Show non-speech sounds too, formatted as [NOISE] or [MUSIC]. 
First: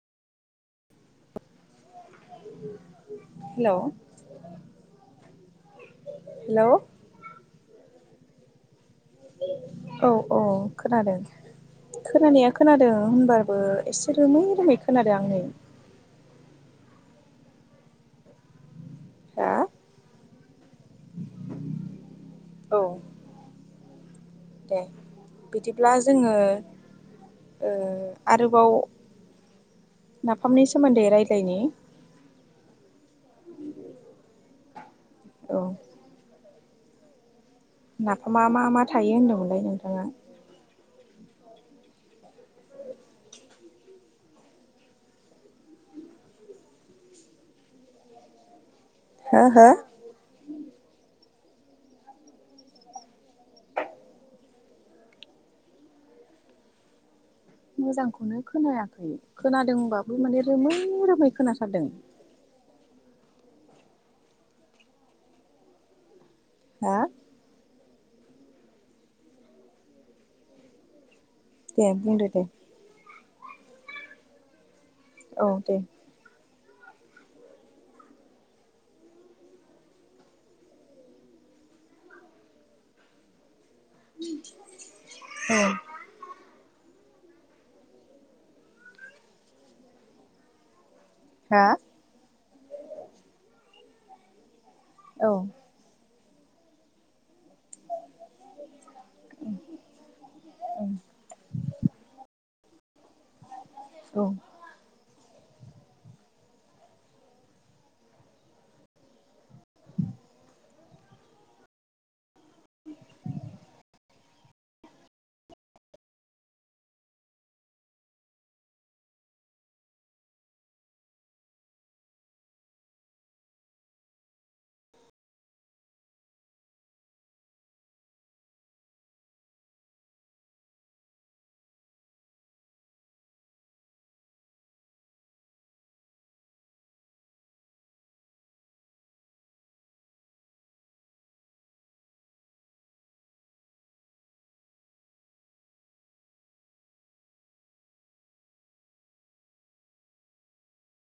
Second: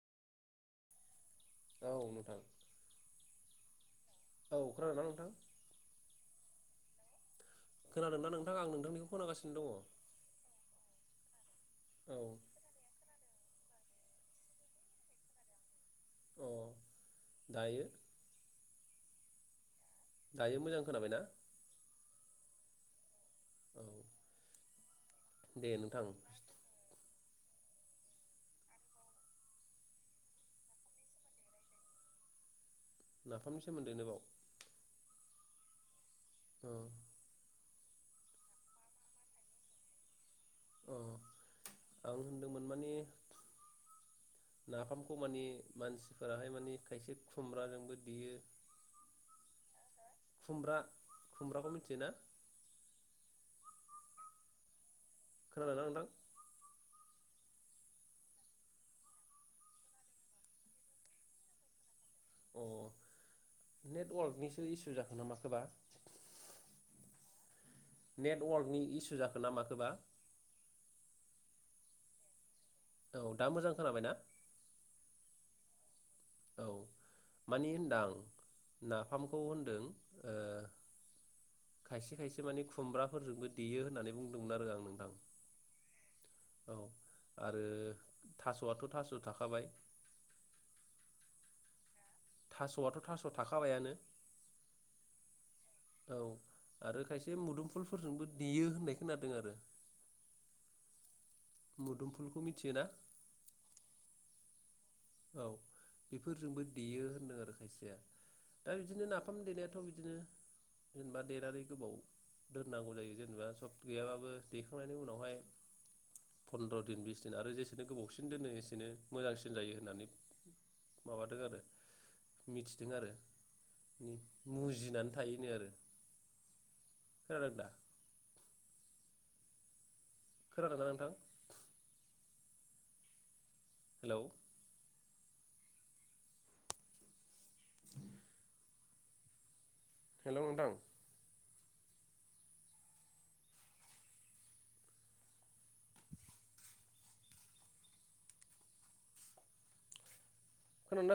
औ नोंथां हेलौ औ खोनादों ना नोंथां? हेलौ खोनादों ना नोंथां आं नोंथांनिखौ खोनागासिनो दङ। औ औ खोनादों औ खोनानाया खोनादों होनबा ओ एसे रोमै रोमै खोनादों आं नै अ दायो। हा। दायो मोजां खोनाबायना? औ औ दे दे बिदिब्ला नोंथां जोङो ओ आरोबाव नाफामनि सोमोन्दै रायज्लायनि नाफामनि सोमोन्दैनो बाव औ औ नाफामा मा मा थायो होन्दोंमोनलाय नोंथाङा? अ आं होनदोंमोन माने नाफामखौ मानि मानसिफोराहाय माने खायसे खुमब्राजोंबो देयो हो हो खुमब्रा खुमब्राखौ मिथियोना खोनादोंना नोंथां मोजांखौनो खोनायाखै खोनादोंबाबो माने रोमै रोमै खोनाथारदों अ नेटवर्कनिसो इसु जाखो ना माखोबा हा नेटवर्कनि इसु जाखो ना माखोबा? दे बुंदो दे औ दा मोजां खोनाबायना? औ दे औ मानि होनदां नाफामखौ होनदों ओ खायसे खायसे माने खुमब्राफोरजोंबो देयो होननानै बुंदोंमोन आरो आं नोंथां औ औ आरो थास'आथ' थास' थाखाबाय हा थास'आथ' थास' थाखाबायानो औ औ आरो खायसे बे मोदोमफुलफोरजोंबो देयो होननाय खोनादों आरो औ मुदुमफुलखौ मिथियोना [INAUDIBLE] औ बेफोरजोंबो देयो होनदों आरो खायसेया दा बिदिनो नाफाम देनायाथ' बिदिनो जेनेबा देरनानै गोबाव दोननांगौ जायो जेनेबा सफ गैयाबाबो देखांनायनि उनावहाय फन्द्र' दिन बिस दिन आरो जेसेनो गोबावसिन दोनो एसेनो मोजांसिन जायो। होननानै माबादों आरो मिथिदों आरो मुजिनानै थाहो आरो खोनादों दा खोनादोंना नोंथां हेलौ [INAUDIBLE] हेल' नोंथां खोनादोंना